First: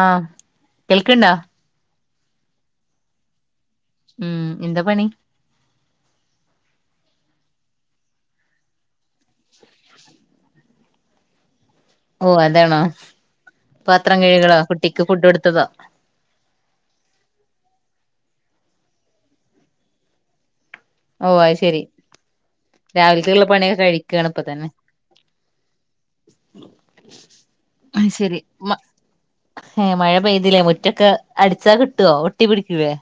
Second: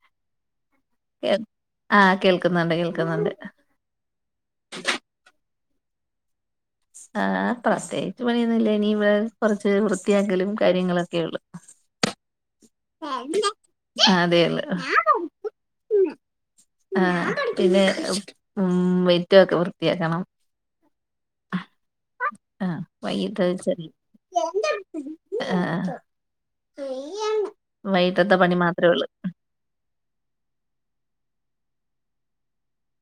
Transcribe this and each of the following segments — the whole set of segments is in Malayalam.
ആഹ കേൾക്ക്‌ണ്ടാ ആഹ കേൾക്കുന്നുണ്ട് കേൾക്കുന്നുണ്ട് ഉം എന്താ പണി ആ പ്രത്യേകിച്ച് പണിയുന്നില്ലനി ഇവ കുറച്ച് വൃത്തിയാക്കലും കാര്യങ്ങളൊക്കെള്ളു ഓ അതാണോ പാത്രം കഴികളോ കുട്ടിക്ക് ഫുഡ് എടുത്തതോ ആഹ പിന്നെ ഉ വെറ്റൊക്കെ വൃത്തിയാക്കണം ഓ അത് ശെരി ആഹ് വൈകിട്ട് രാവിലക്കള്ള പണിയൊക്കെ ചെറിയ കഴിക്കാണ് ഇപ്പൊ തന്നെ ആഹ് വൈകിട്ടത്തെ ശരി പണി മ മാത്രേ ഉള്ളൂ ഏ മഴ പെയ്തില്ലേ മുറ്റൊക്കെ അടിച്ചാ കിട്ടുവോ ഒട്ടി പിടിക്കുലേ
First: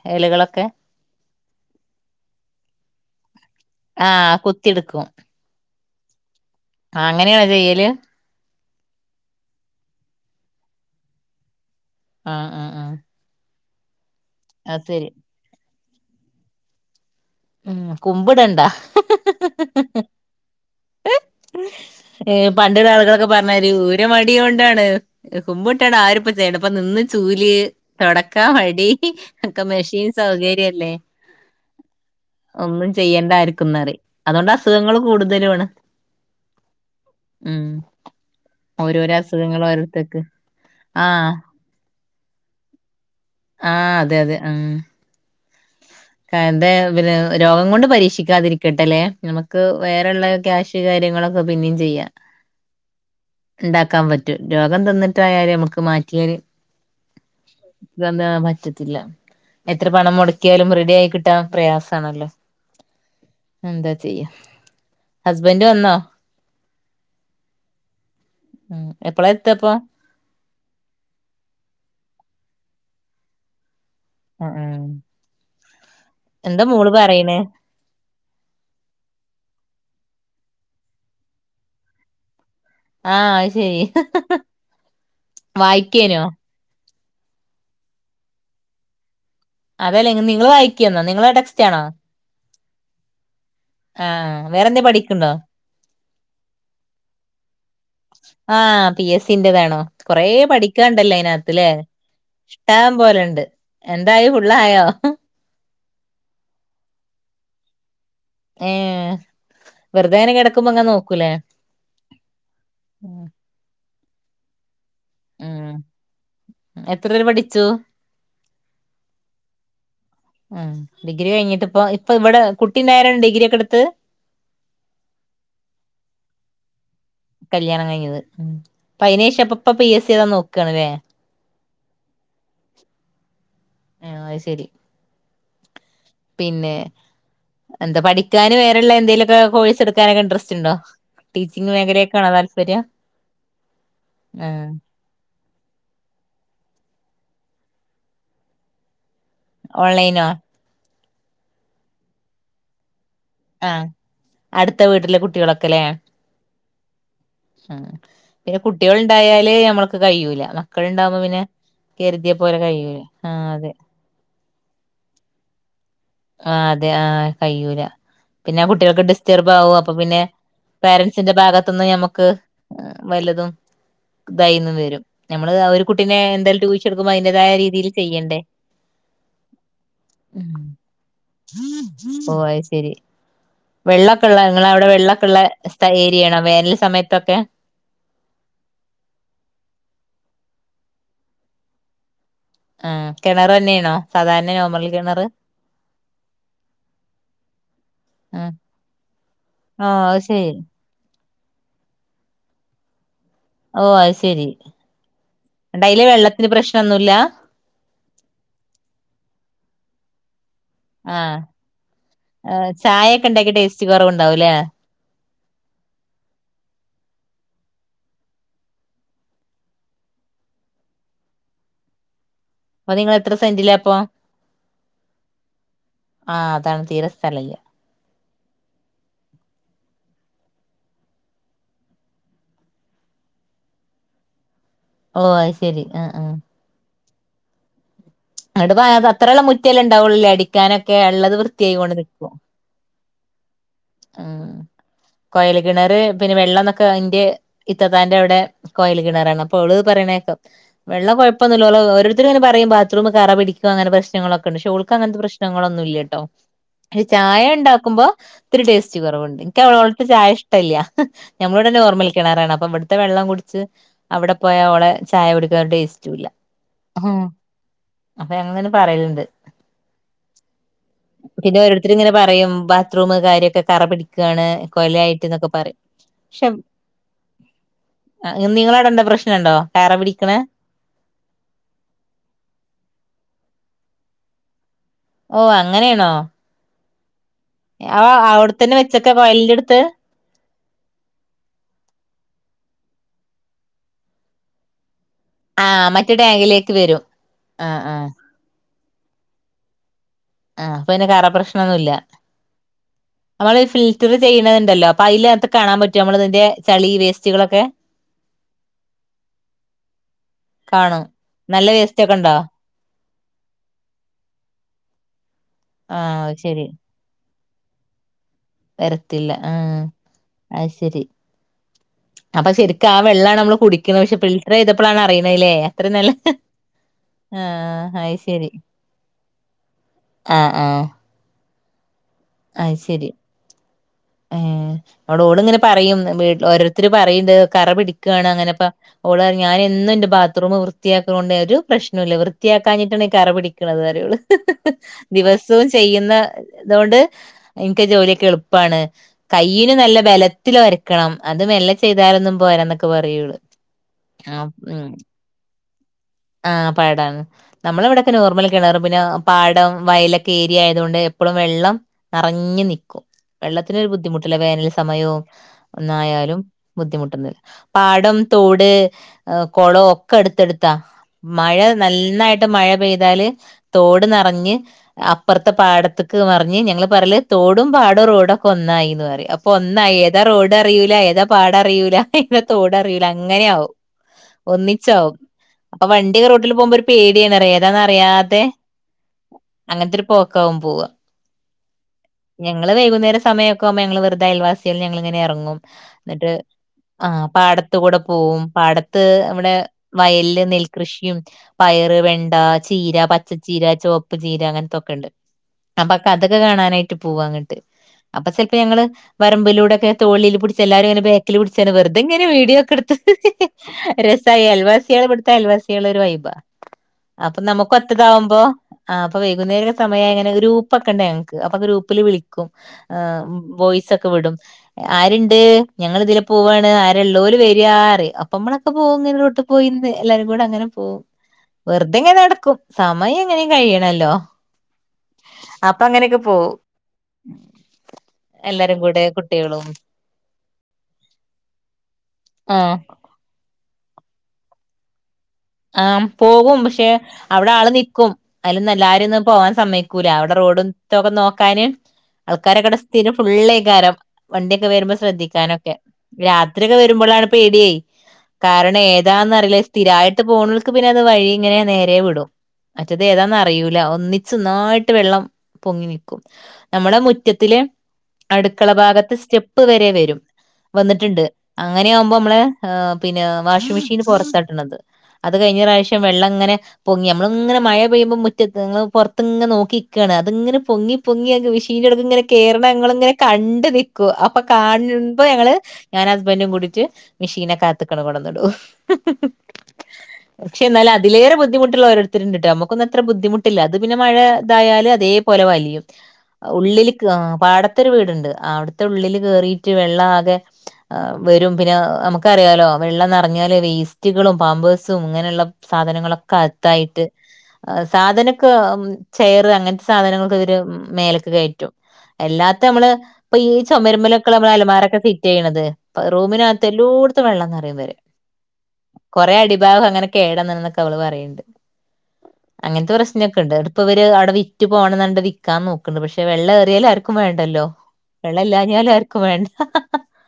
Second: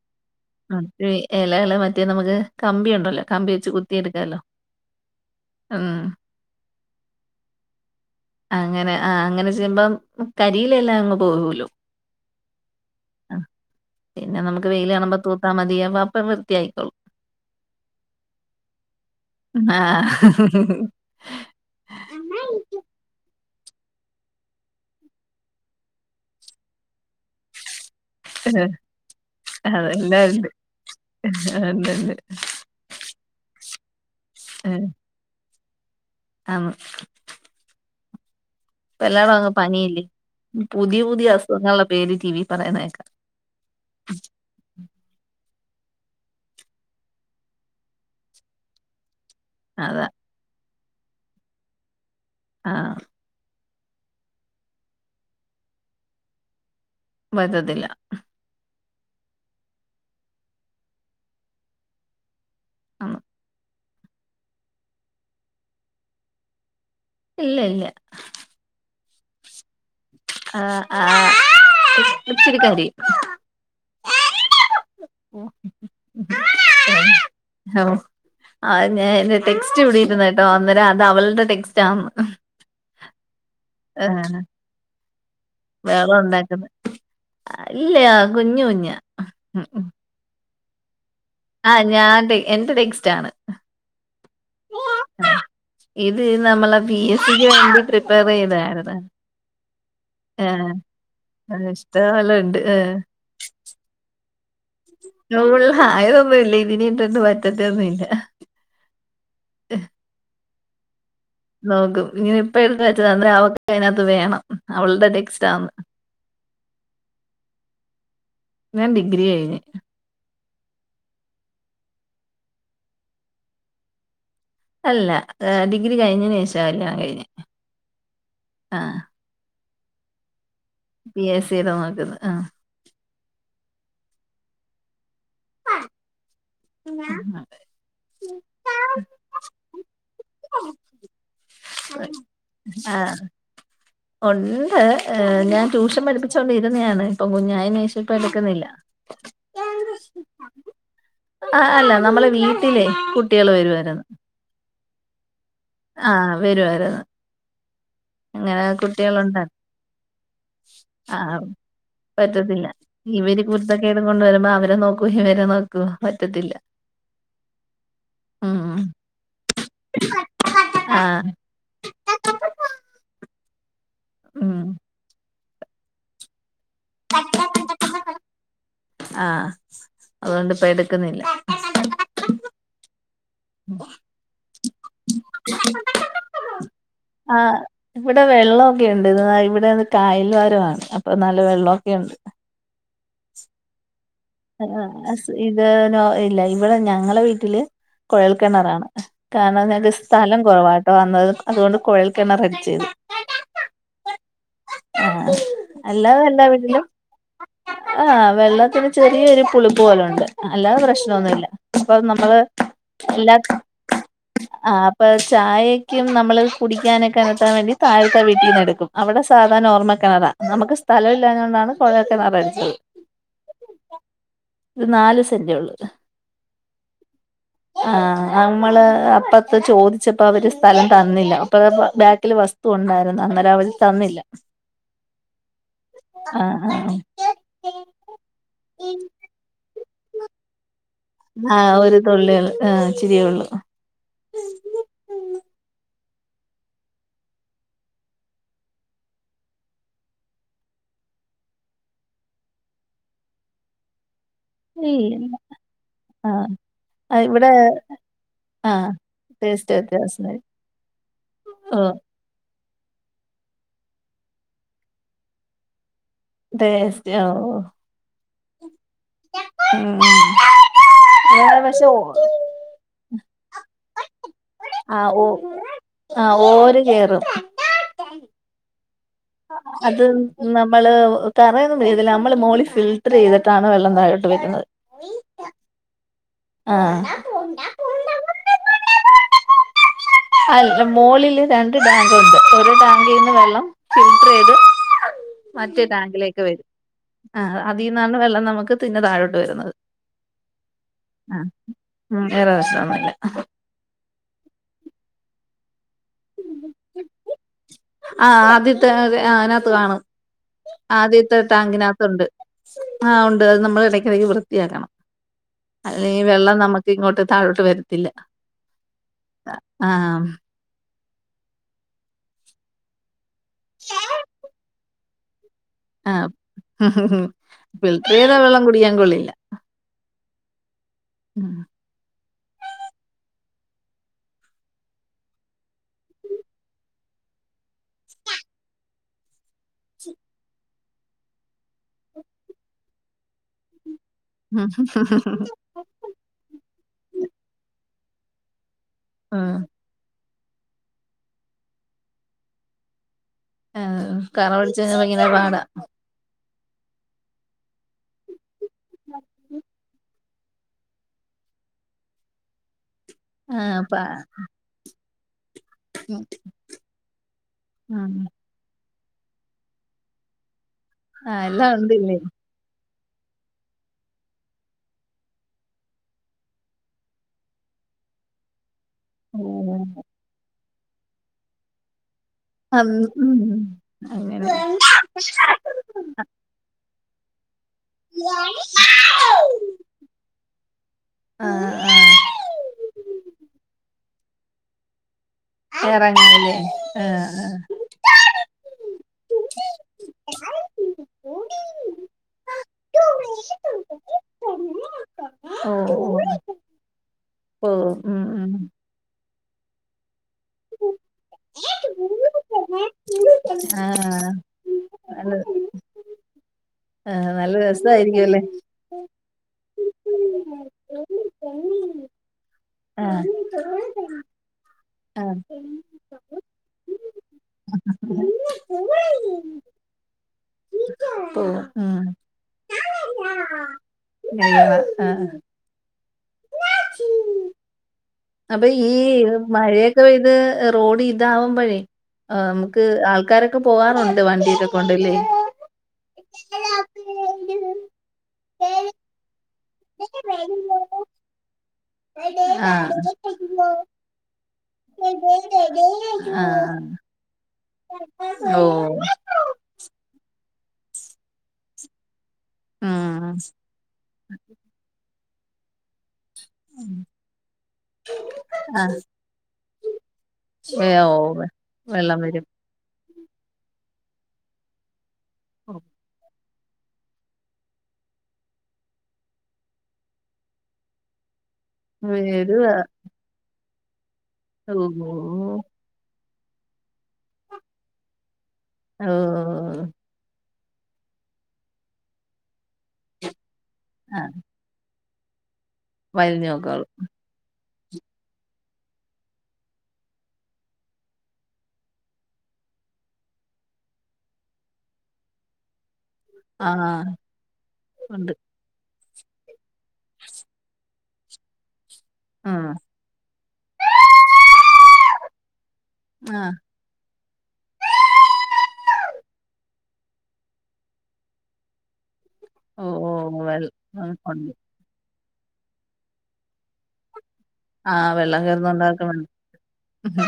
ഇലകള് മറ്റേ നമുക്ക് കമ്പി ഉണ്ടല്ലോ കമ്പി വെച്ച് ആഹ് കുത്തിയെടുക്കാലോ ഉം ആ അങ്ങനെയണോ ചെയ്യല് അങ്ങനെ ആ അങ്ങനെ ചെയ്യുമ്പം കരിയിലെല്ലാം അങ്ങ് പോകുല്ലോ ആഹ ആഹ ആഹ പിന്നെ നമുക്ക് വെയിൽ കാണ്പ തൂത്താ മതി അപ്പം വൃത്തിയായിക്കോളൂ ഉം കുമ്പിടണ്ടാ ആഹ ഹ് ഉ ഏ പണ്ട ആളുകളൊക്കെ പറഞ്ഞമാരി ഊര മടികൊണ്ടാണ് കുമ്പട്ടാണ്ട് ആരിപ്പ ചെയ്യണ്ട പ്പ നിന്ന് ചൂല് തുടക്കാ വടി ഒക്കെ മെഷീൻ അതെല്ലാം ഉണ്ട് സൗകര്യല്ലേ ഉണ്ട് ഉണ്ട് ഒന്നും ചെയ്യേണ്ടായിക്കും ന്നറി അതുകൊണ്ട് അസുഖങ്ങൾ കൂടുതല്യആണ് ആ ഇപ്പ ഓരോരോ എല്ലാടും അങ്ങ് അസുഖങ്ങൾ പനിയില്ലേ ഓരോരുത്തർക്ക് പുതിയ ആഹ് പുതിയ അസുഖങ്ങള്ള പേര് ടി വി പറയുന്നെക്കാം ആഹ അതെ അതെ എന്താ പിന്നെ രോഗം കൊണ്ട് പരീക്ഷിക്കാതിരിക്കട്ടെല്ലേ നമുക്ക് അതാ വേറെള്ള ക്യാഷ് കാര്യങ്ങളൊക്കെ പിനിം ചെയ്യാം ആഹ ഉണ്ടാക്കാൻ പറ്റും രോഗം തിന്നിട്ടായാല് നമുക്ക് മാറ്റിയല് പറ്റത്തില്ല പറ്റത്തില്ല എത്ര പണം മുട യാലും റെഡി ആയി കിട്ടാ പ്രയാസാണല്ലോ ആ എന്താ ചെയ്യാ ഹസ്ബന്റ് വന്നോ ഇല്ല ഇല്ല ഉം എപ്പളാ എത്തപ്പൊ ആ ആ ഇച്ചിരി കയിം ആ ഉം എന്താ മോള് പറയണേ ഓ അ ഞാൻ എന്റെ ടെക്സ്റ്റ് വിടി കേട്ടോ അന്നേരം അത് അവളുടെ ടെക്സ്റ്റ് ആന്ന് ആഹ ശരി ഹ് ആഹ് വായിക്കേനോ ഇല്ലയാ കുഞ്ഞു കുഞ്ഞ് അതെല്ലെ നിങ്ങള്ൾ വായിക്കെന്നോ നിങ്ങള ആഹ ഞാൻ എന്റെ ടെക്സ്റ്റ് ആണ് ആഹ് വേറെന്തേ പഠിക്കണ്ടോ ഇത് നമ്മള പി എസ് സിക്ക് വേണ്ടി പ്രിപ്പയർ ആഹ് ചെയ്തായിരുന്ന പി എസ് സിന്റേതാണോ കൊറേ പഠിക്കാണ്ടല്ലോ ആഹ അതിനകത്ത്ല്ലേ ഇഷ്ട ന്നാലുണ്ട് ആഏ ഇഷ്ടം പോലെണ്ട് എന്തായി ഫുള്ളായോ നമ്മള് ആയതൊന്നുമ ഇല്ല ഇതിനന്നും പറ്റത്തോ [unintelligible] ന്നുമല്ല ഏ വെറുതെേനെ കിടക്കുമ്പോ ങ്ങനെ നോക്ക നോക്കും ഇങ്ങനെ ഇപ്പ എട്ത്വെച്ച അവക്ക് അതിനകത്ത് വേണം അവളടെ ടെക്സ്റ്റ ആന്ന് ഉം എത്ര വരെ പഠിച്ചു ഞാൻ ഡിഗ്രി കയിഞ്ഞ് ഉം ഡിഗ്രി കഴിഞ്ഞിട്ട് ഇപ്പ ഇപ്പൊ ഇവിടെ കുട്ടിണ്ടായരാണ് ഡിഗ്രി ഒക്കെ എടുത്തത് അല്ല ഡിഗ്രി കഴിഞ്ഞന് ശേഷം ല്ലാം കഴിഞ്ഞു കല്യാണം കഴിഞ്ഞത് ഉ അപ്പ അയിനേഷം അപ്പപ്പ പി എസ് സി താ നോക്കാണ്ല്ലേ [unintelligible] ക്കുന്നത് ആ ആഹ അ ശരി പിന്നെ എന്താ പഠിക്കാനും വേറെള്ള എന്തെലുമൊക്കെ കോഴ്സ് എടുക്കാനൊക്കെ ഇൻട്രസ്റ്റ് ഉണ്ടോ ടീച്ചിങ്ങ് മേഖലേക്കാണോ താല്പര്യം ആഹ് ആഹ് ഉണ്ട് ഏ ഞാൻ ട്യൂഷൻ പഠിപ്പിച്ചോണ്ടിരുന്നയാണ് ഇപ്പൊ കുഞ്ഞായേന് ശേഷം ഇപ്പം എടുക്കുന്നില്ല ഓൺലൈനോ ആ അല്ല നമ്മളെ വീട്ടിലെ ആ അടുത്ത വീട്ടിലെ കുട്ടികളൊക്കെല്ലേ ആ വരുവായിരുന്നു പിന്നെ അങ്ങനെ കുട്ടികൾ കുട്ടികളുണ്ട് ഇണ്ടായാല് ഞമ്മൾക്ക് കഴിയൂല മക്കള് ആ ണ്ടാവുമ്പോ പിന്നെ കരുതിയ പോലെ പറ്റത്തില്ല കഴിയൂല ഇവര് ആഹ് അതെ കുരുത്തക്കേടും കൊണ്ട് വരുമ്പോ അവരെ നോക്കും ഇവരെ നോക്കും ആ അതെ ആ കയ്യൂല പിന്നെ ഉം കുട്ടികൾക്ക് ഡിസ്റ്റർബ് ആകും അപ്പൊ പിന്നെ ആ പോരന്റ്സിന്റെ ഭാഗത്തു നിന്ന് ഞമ്മക്ക് വല്ലതും ഉം തായീന്നും വരും നമ്മള് ആ ഒരു കുട്ടിനെ എന്തായാലും ട്യൂഷനെടുക്കുമ്പോ അതിന്റേതായ രീതിൽ ചെയ്യണ്ടേ ആ അതുകൊണ്ട് ഇപ്പ എടു ഓ അയ്ശരി വെള്ളൊക്കെള്ള നിങ്ങളവിടെ വെള്ളൊക്കെള്ള സ്ത ഏരിയണോ വേനൽ സമയത്തൊക്കെ ആ ഇവിടെ വെള്ളൊക്കെ ഇണ്ട് ഇത് ഇവിടെ കായൽവാരമാണ് അപ്പൊ നല്ല വെള്ളൊക്കെയുണ്ട് ആ കിണർ തന്നെണോ? ആ ഇത് നോ ഇല്ല ഇവിടെ ഞങ്ങളെ വീട്ടില് ആ കുഴൽക്കിണറാണ് കാരണം ഓ ഞങ്ങൾക്ക് അത് സ്ഥലം ശരി കുറവാട്ടോ അന്നത് അതുകൊണ്ട് കുഴൽക്കണറടിച്ചത് ഓ അയ്ശരി അല്ലാതെ എല്ല വീട്ടിലും ആ വെള്ളത്തിന് ചെറിയ ഒരു പുളിപ്പ് പോലുണ്ട് അല്ലാതെ ആ പ്രശ്നൊന്നുല്ല അപ്പൊ നമ്മള് ചായയൊക്കെ എല്ലാ ഉണ്ടാക്കി ടേസ്റ്റ് കുറവുണ്ടാവൂല്ലേ ആ അപ്പൊ ചായയ്ക്കും നമ്മൾ കുടിക്കാനൊക്കെ [unintelligible] വേണ്ടി താഴത്തെ വീട്ടീന്ന് എടുക്കും അവിടെ സാധാരണ നോർമ്മൽ കിണറാ നമുക്ക് സ്ഥലല്ലാഞൊണ്ടാണ് കുഴൽ കിണറടിച്ചത് അപ്പൊ നിങ്ങൾ എത്ര സെന്റിലാ ഇപ്പൊ ഇത് നാല് സെന്റേ ഉള്ളൂ ആ അതാണ് തീരെ സ്ഥലല്ല ആ നമ്മള് അപ്പത്തെ ചോദിച്ചപ്പോ അവര് സ്ഥലം തന്നില്ല അപ്പ ബാക്കില് വസ്തു ഉണ്ടായി രുന്നു അന്നേരം അവര് തന്നില്ല ഓ അയ്ശരി ആ ആ ആഹ് ആഹ് അ അഓണ്ട്പ്പോ അത്രയുള്ള മുറ്റല്ലെ ഉണ്ടാവുള്ളൂല്ലേ അടിക്കാനൊ ക്കെ ഉള്ളത് ആഹ് വൃത്തിയായി കൊണ്ട് ഒരു നിൽക്കും തുള്ളിയള് ആഹ് ഇച്ചിരിയേ ഉള്ളൂ ആ കൊയൽ കിണറി പിന്നെ വെള്ളം ന്നൊക്കെ ന്റെ ഇത്തത്താന്റെ അവിടെ കോയൽ കിണറാണ് അപ്പൊ ഓള് പറയണേക്കാ വെള്ളം കുഴപ്പന്നുല്ല ഓരരുത്തരു ങ്ങനെ പറയും ബാത്റൂം കറ പിടിക്കും അങ്ങന പ്രശ്നം പ്രശ്നങ്ങളൊക്കെ ഇണ്ട് പക്ഷേ ഓൾക്ക് അങ്ങനത്തെ ഇല്ലില്ല പ്രശ്നങ്ങളൊന്നും ഇല്ലട്ടോ ആഹ് ചായ ഇവിടെ ഇണ്ടാക്കുമ്പോ ഇത്തിരി ആഹ് ടേസ്റ്റ് കുറവുണ്ട് എനിക്ക് ടേസ്റ്റ് അവളോട്ത്തെ വ്യത്യാസം ചായ വരും ഇഷ്ടല്ല ഞമ്മള ഓഹ് നോർമൽ കിണറാണ് അപ്പം ഇവട്ത്തെ വെള്ളം കുടിച്ച് അവിടെ പോയാ ഓളെ ചായ കുടിക്കാൻ ഒരു ടേസ്റ്റ് ടേസ്റ്റോ അപ്പൊ ഞങ്ങളന്നെ പറയല്ണ്ട് ഉം വേറെ പിന്നെ പക്ഷെ ഓരോരുത്തരും ഓ ഇങ്ങനെ പറയും ബാത്ത്റൂം കാര്യോക്കെ കറ പിടിക്കാണ് കൊലായിട്ട്ന്നൊക്കെ പറയും ആ ഓര് കേറും ആ നിങ്ങളടെണ്ടോ പ്രശ് അത് നമ്മള് തറയൊന്നും മെഴുകില്ല നമ്മള് മോളി ഫിൽട്ടർ ചെയ്തിട്ടാണ് വെള്ളം തായോട്ട് വെക്കുന്നത് ഓ അങ്ങനെണോ ആ അവ അവിടുത്തന്നെ വെച്ചക്ക കോയലിന്റെട്ത്ത് അല്ല മോളില് രണ്ട് ടാങ്കൊണ്ട് ഒരു ടാങ്കീന്ന് വെള്ളം ഫിൽട്ടറെയ്ത് മറ്റേ ടാങ്കിലേക്ക് വരും അ ആ ആ അതീന്നാണ് വെള്ളം നമുക്ക് പിന്നെ താഴോട്ട് വരുന്നത് അ അപ്പൊ പിന്നെ കറ ആഹ് പ്രശ്നൊന്നുല്ല്യ ഉം വേറെ പ്രശ്നൊന്നുല്ല നമ്മളീ ഫിൽറ്ററ് ചെയ്യ്ണത്ണ്ടല്ലോ പയിലാത്ത് കാണാമ്പറ്റ് റ്റ്വോ നമ്മളതിന്റെ ചളി വേസ്റ്റുകളൊക്കെ ആഹ് ആദ്യത്തെ അതിനകത്ത് കാണും കാണോ നല്ല വേസ്റ്റൊക്കെണ്ടാ ആ ഉണ്ട് അത് നമ്മള് എടയ്ക്കിടയ്ക്ക് വൃത്തിയാക്കണം ആ അല്ലേ ഈ വെള്ളം ശരി നമ്മക്കിങ്ങോട്ട് താഴോട്ട് വരത്തില്ല വരത്തില്ല ആഹ് അത് ശരി അപ്പ ശരിക്കാ വെള്ളാ നമ്മള് കുടിക്ക്ണ പക്ഷെ ഫിൽറ്ററെയ്തപ്പളാണറിയണത് ല്ലേ അത്രെ നലെ ആഹ് ആ ഫിൽട്ടർ അയ് ചെയ്ത ശരി വെള്ളം കുടിക്കാൻ കൊള്ളില്ല അ അ [inaudible] അയ് ശരി ഏഹ് അവടോളിങ്ങനെ പറയും വീട്ട്ല് ഓരോരുത്തര് പറയിണ്ട് കറ പിടിക്ക് ആണ് അങ്ങനെപ്പ ഓള് അറയു ഞാനെന്നും എന്റെ ബാത്ത്റൂമ് വൃത്തിയാക്ക്ണ കൊണ്ട് ഒരു പ്രശ്നൂല്ല വൃത്തിയാക്കാഞ്ഞിട്ടണ് ഈ കറ പിടിക്ക്ണത് പറയു അവള് ഉം [unintelligible] ദിവസവും ചെയ്യുന്ന തോണ്ട് എനിക്ക് ജോലിയൊക്കെ എളുപ്പാണ് കൈയ്യിന് നല്ല ബലത്ത് ത്തിലൊരക്കണം അത് മെല്ല ചെയ്താലൊന്നും പോരാന്നൊക്കെ പറയു ഒള് ആ കറ പിടിച്ച ഭയങ്കര പാടാ അ പാടാണ് നമ്മളിവിടെയൊക്കെ നോർമല് കിണറ് പിന്നെ ആ പാടം വയലൊക്കെ ക്കേരിയായതുകൊണ്ട് എപ്പളും വെള്ളം നെറഞ്ഞ് നിക്കും ആഹ് വെള്ളത്തിനൊരു പ ബുദ്ധിമുട്ടില്ല വേനൽ സമയവും ഒന്നായാലും ബുദ്ധിമുട്ടൊന്നുല്ല ഉം പാടം തോട് അ് കൊളോ ഒക്കെ അടുത്തടുത്ത് ത്താ ആഹ് മഴ എല്ലാം ഉണ്ടില്ലേ നൽന്നായിട്ട് മഴ പെയ് താല് തോട് നെറഞ്ഞ് അപ്പറത്തെ പാടത്ത്ക്ക് നെറഞ്ഞ് ഞങ്ങള് പറല് തോടും പാടോ റോഡൊക്കൊന്നായീന്ന് പറയും അപ്പൊ ഒന്നായി ഏതാ റോഡ് ഡറിയൂല ഏതാ പാടറിയൂല പിന്നെ തോടറിയൂല അന്ന് ഉം അങ്ങനെയാവും അങ്ങനെ ഒന്നിച്ചാവും അപ്പ വണ്ടി റോട്ടില് പോവുമ്പൊരു പ് പേടിയാണറയും ഏതാന്നറിയാത്തെ അങ്ങനത്തൊരു പോക്കാവും പോവ ആ ആ ഞങ്ങള് വൈകുന്നേരം സമയൊക്കാവുമ്പോ ഞങ്ങള് വെറുതെ അയൽവാസികള് ഞങ്ങളിങ്ങനെ എറങ്ങും ആഹ് ന്നട്ട് എറങ്ങാല്ലേ ആ ആഹ് പാടത്ത് കൂടെ പോവും പാടത്ത് അവടെ വയലില് നെൽകൃഷിയും പയ ആഹ് യറ് വെണ്ട ചീര ഓ പച്ചച്ചീര ചോപ്പ് ചീര അങ്ങനത്തൊക്ക ഇണ്ട് അപ്പക്ക അതക്ക കാണാനായിട്ട് പോവാങ്ങട്ട് ഓ ഉം അപ്പ ഉം ചെൽപ്പ ഞങ്ങള് വരമ്പിലൂടെക്കെ തോളില് പിടിച്ചെല്ലാരു ഇങ്ങനെ ബാക്കില് പിടിച്ചെര വെറുതെ ഇങ്ങനെ വീഡിയോ ഒക്കെടുത്ത് ആഹ് രസാ അയൽവാസികള് നല്ല ഇവിടത്തയൽ ൽവാസികളൊരു വൈബാ ആഹ് അപ്പ നല്ല രസായിരിക്കും നമുക്കൊത്തതാവുമ്പോ അല്ലേ ആപ് വൈകുന്നര സമയങ്ങനെ ഗ്രൂപ്പൊക്കണ്ട് ഞങ്ങ്ക്ക് അപ്പൊ ഗ്രൂപ്പില് വിളിക്കും ആഹ് വോയ്സൊക്ക വിടും ആഹ് ആരിണ്ട് ഞങ്ങളിതിലെ പോവാണ് ആരെള്ളോല് വരിയാറയും അപ്പമ്മളൊക്കെ ഓ പോവുങ്ങനെ റോട്ടി പോയി നിന്ന് എല്ലാരും കൂടങ്ങനെ പോവും ഉം വെറുതെയിങ്ങനെ നടക്കും സമയം എങ്ങനേം കഴിയണല്ലോ നെയ് മാസാ അപ്പങ്ങനെയൊക്ക പോവും അപ്പൊ എല്ലാരും ഈ കൂടെ കുട്ടികളും മഴയൊക്ക പെയ്ത് റോഡ് ഇതാവുമ്പയ് ആ ആഹ് അമുക്ക് ആൾക്കാരൊക്ക പോവാറൊണ്ട് വണ്ടിനെ കൊണ്ടല്ലേ അവിടാള് നിക്കും അയിലൊന്നെല്ലാരെയൊന്നും പോവാൻ സമ്മയ്ക്കൂല അവടെ റോഡും തൊക്കെ നോക്കാന് ആൾക്കാരൊക്കവടെ ആഹ് സ്ഥിരം ഫുള്ളേക്കാരം വണ്ടിയൊക്കെ വരുമ്പ ശ്രദ്ധിക് ക്കാനൊക്കെ ആഹ് രാത്രിയൊക്ക വരുമ്പളാണ് പേടിയേ കാരണം ഓഹ് ഏതാന്നറിയില്ല സ്ഥിരായിട്ട് ട്ട് പോണോൽക്ക് പിന്നെ അത് വഴിയിങ്ങനെ നേരേ വിടും മറ്റത് ഉം ഏതാന്നറിയൂല ഒന്നിച്ചൊന്നായിട്ട് വെള്ളം പൊങ്ങി നിക്ക് നമ്മളെ മുറ്റത്തില്. അടുക്കള ആഹ് ഭാഗത്ത് സ്റ്റെപ്പ് വരെ വരും വന്നിട്ടുണ്ട് ഓഹ് അങ്ങനെ ആകുമ്പോ വെള്ളം നമ്മളെ വരും ഹ്‌ പിന്നെ വാഷിംഗ് മെഷീന് പുറത്താട്ടാടണത്. അത് കഴിഞ്ഞ പ്രാവശ്യം വെള്ളംങ്ങനെ. പൊങ്ങി നമ്മളിങ്ങനെ മഴ പെയ്യുമ്പോൾ മുറ്റത്ത് നിൽ പുറത്ത് ഇങ്ങെ നോക്കിനിക്കാണ് അതിങ്ങെനെ പൊങ്ങി പൊങ്ങി മി ഷിൻറ്റെടുത്ത് ഇങ്ങനെ വരുവാ കേറണത് ഇങ്ങനെ കണ്ട് നിക്ക അപ്പൊ ഓഹ് കാണുമ്പോ ഞങ്ങള് ഞാനാ ഹസ് ഹസ്ബൻഡും കൂടിട്ട് മിഷീനൊക്കെ അകത്ത്ക്കാട്ട് കൊണ്ടന്ന്ടും. ഹോ.. പക്ഷേ ഇന്നാലതിലേറെ ബുദ്ധിമുട്ടുള്ള ഓരോരുത്തര്ണ്ട്ട്ടോ നമുക്കൊന്നും അത്ര ബുദ്ധിമുട്ടില്ല അത് പിന്നെ മഴ ആഹ് ഇതായാല് അതെ പോ പോലെ വലിയും വലിഞ്ഞോക്കോളും ഉള്ളിൽക്ക്‌ പാട എട്ത്തൊരു വീട്ണ്ട് അവ്ടുത്തെ ഉള്ളില് കേറീട്ട് വെള്ളാകെ ആഹ് വരും പിന്നെ നമുക്കറിയാലോ വെള്ളം നിറഞ്ഞാല് വേസ് റ്റ്കളും പാമ്പേസും ഇങ്ങനെള്ള സാധനങ്ങളൊക്കെ. കത്തായിട്ട് ആഹ് ഉണ്ട് സാധനക്കെ ചെയറ് അങ്ങനത്തെ സാധനങ്ങൾക്കെ ഇവര് മേല് എല്ലാത്ത ആഹ് അമ്മള് ഇപ്പയീ ചൊമരുമലൊക്കെ നമ്മള് അലമാരൊക്കെ ഫിറ്റയ്ണത് ഇപ്പൊ ആഹ് റൂമിനകത്ത്. ല്ലോടത്തും വെള്ളം നിറയുംവരെ കൊറെ അടിഭാഗം അങ്ങനെ കേടന്ന്ന്നൊക്കെ അവള് പറയണ്ട്. അങ്ങനത്തെ പ്രശ്നെക്കെ ഓഹ് ഉണ്ട് വെള്ളം ഇപ്പോ ഇവര് അവടെ ഉണ്ട് വിറ്റ് പോകണന്നുണ്ട് വി ക്കാൻ നോക്കണ്ട് പക്ഷെ വെള്ളം എറിയാലും ആർക്കും വേണ്ടല്ലോ ആഹ് വെള്ളം ഇല്ലാഞ്ഞാലും ആർക്കും വേണ്ട. ഉം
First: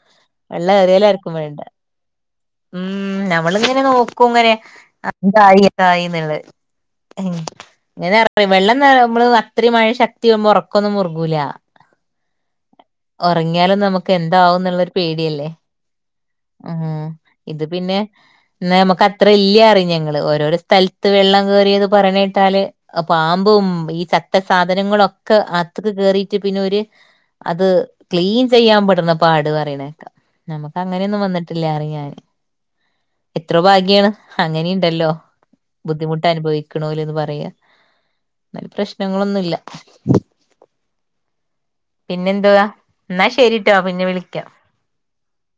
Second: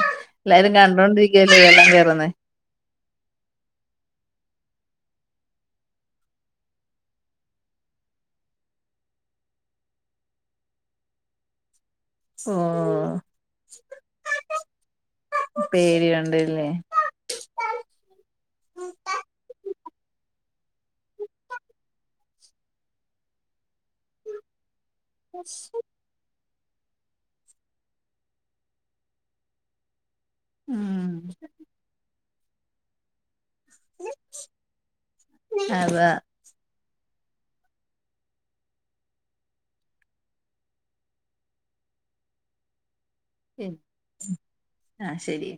എല്ലാരും വെള്ളം ഏറിയാലും ആർക്കും വേണ്ട കണ്ടോണ്ടിരിക്കല്ലേ വെള്ളം കേറുന്നേ ഉം ഞമ്മള് ഇങ്ങനെ നോക്കും എങ്ങനെ എന്തായിന്തായിന്നുളേ. ഉം ഇങ്ങനെറഞ്ഞ വെള്ളം നമ്മള് അത്രയും മഴ ശക്തി അവുമ്പോ ഉറക്കൊന്നും മുറുകൂല. ഓ [inaudible] ഒറങ്ങിയാലും നമുക്ക് എന്താവും എന്നുള്ളരു പേടിയല്ലേ പേടിയുണ്ടല്ലേ ഉം ഇത് പിന്നെ ഇന്നാ നമ്മക്കത്രല്ല്യറിം ഞങ്ങള് ഓരോരോ സ്ഥലത്ത് വെള്ളം കേറിയത് പറയാ [unintelligible] ത്താല് പാമ്പും ഈ ചത്ത സാധനങ്ങളൊക്കെ അക് ത്ത്ക്ക്‌ കേറിട്ട് പിന്നെ ഓര് അത് ക്ലീൻ ചെയ്യാൻ പെടുന്ന പാട് പറയണേക്കാ. ഉം നമക്കങ്ങനെയൊന്നും വന്നിട്ടില്ലാന്നാറിയും ഞാന്. എത്രോ ഭാഗ്യാണ് അങ്ങനിണ്ടല്ലോ അതാ ബുദ്ധിമുട്ട് അനുഭവി ക്ക്ണോല്ന്ന് പറയാ ന്നലും പ്രശ്നങ്ങളൊന്നുല്ല. പിന്നെന്തുവാ? എന്നാ ശ ശരിട്ടോ പിന്നെ വിളിക്കാം ആഹ് ശരി.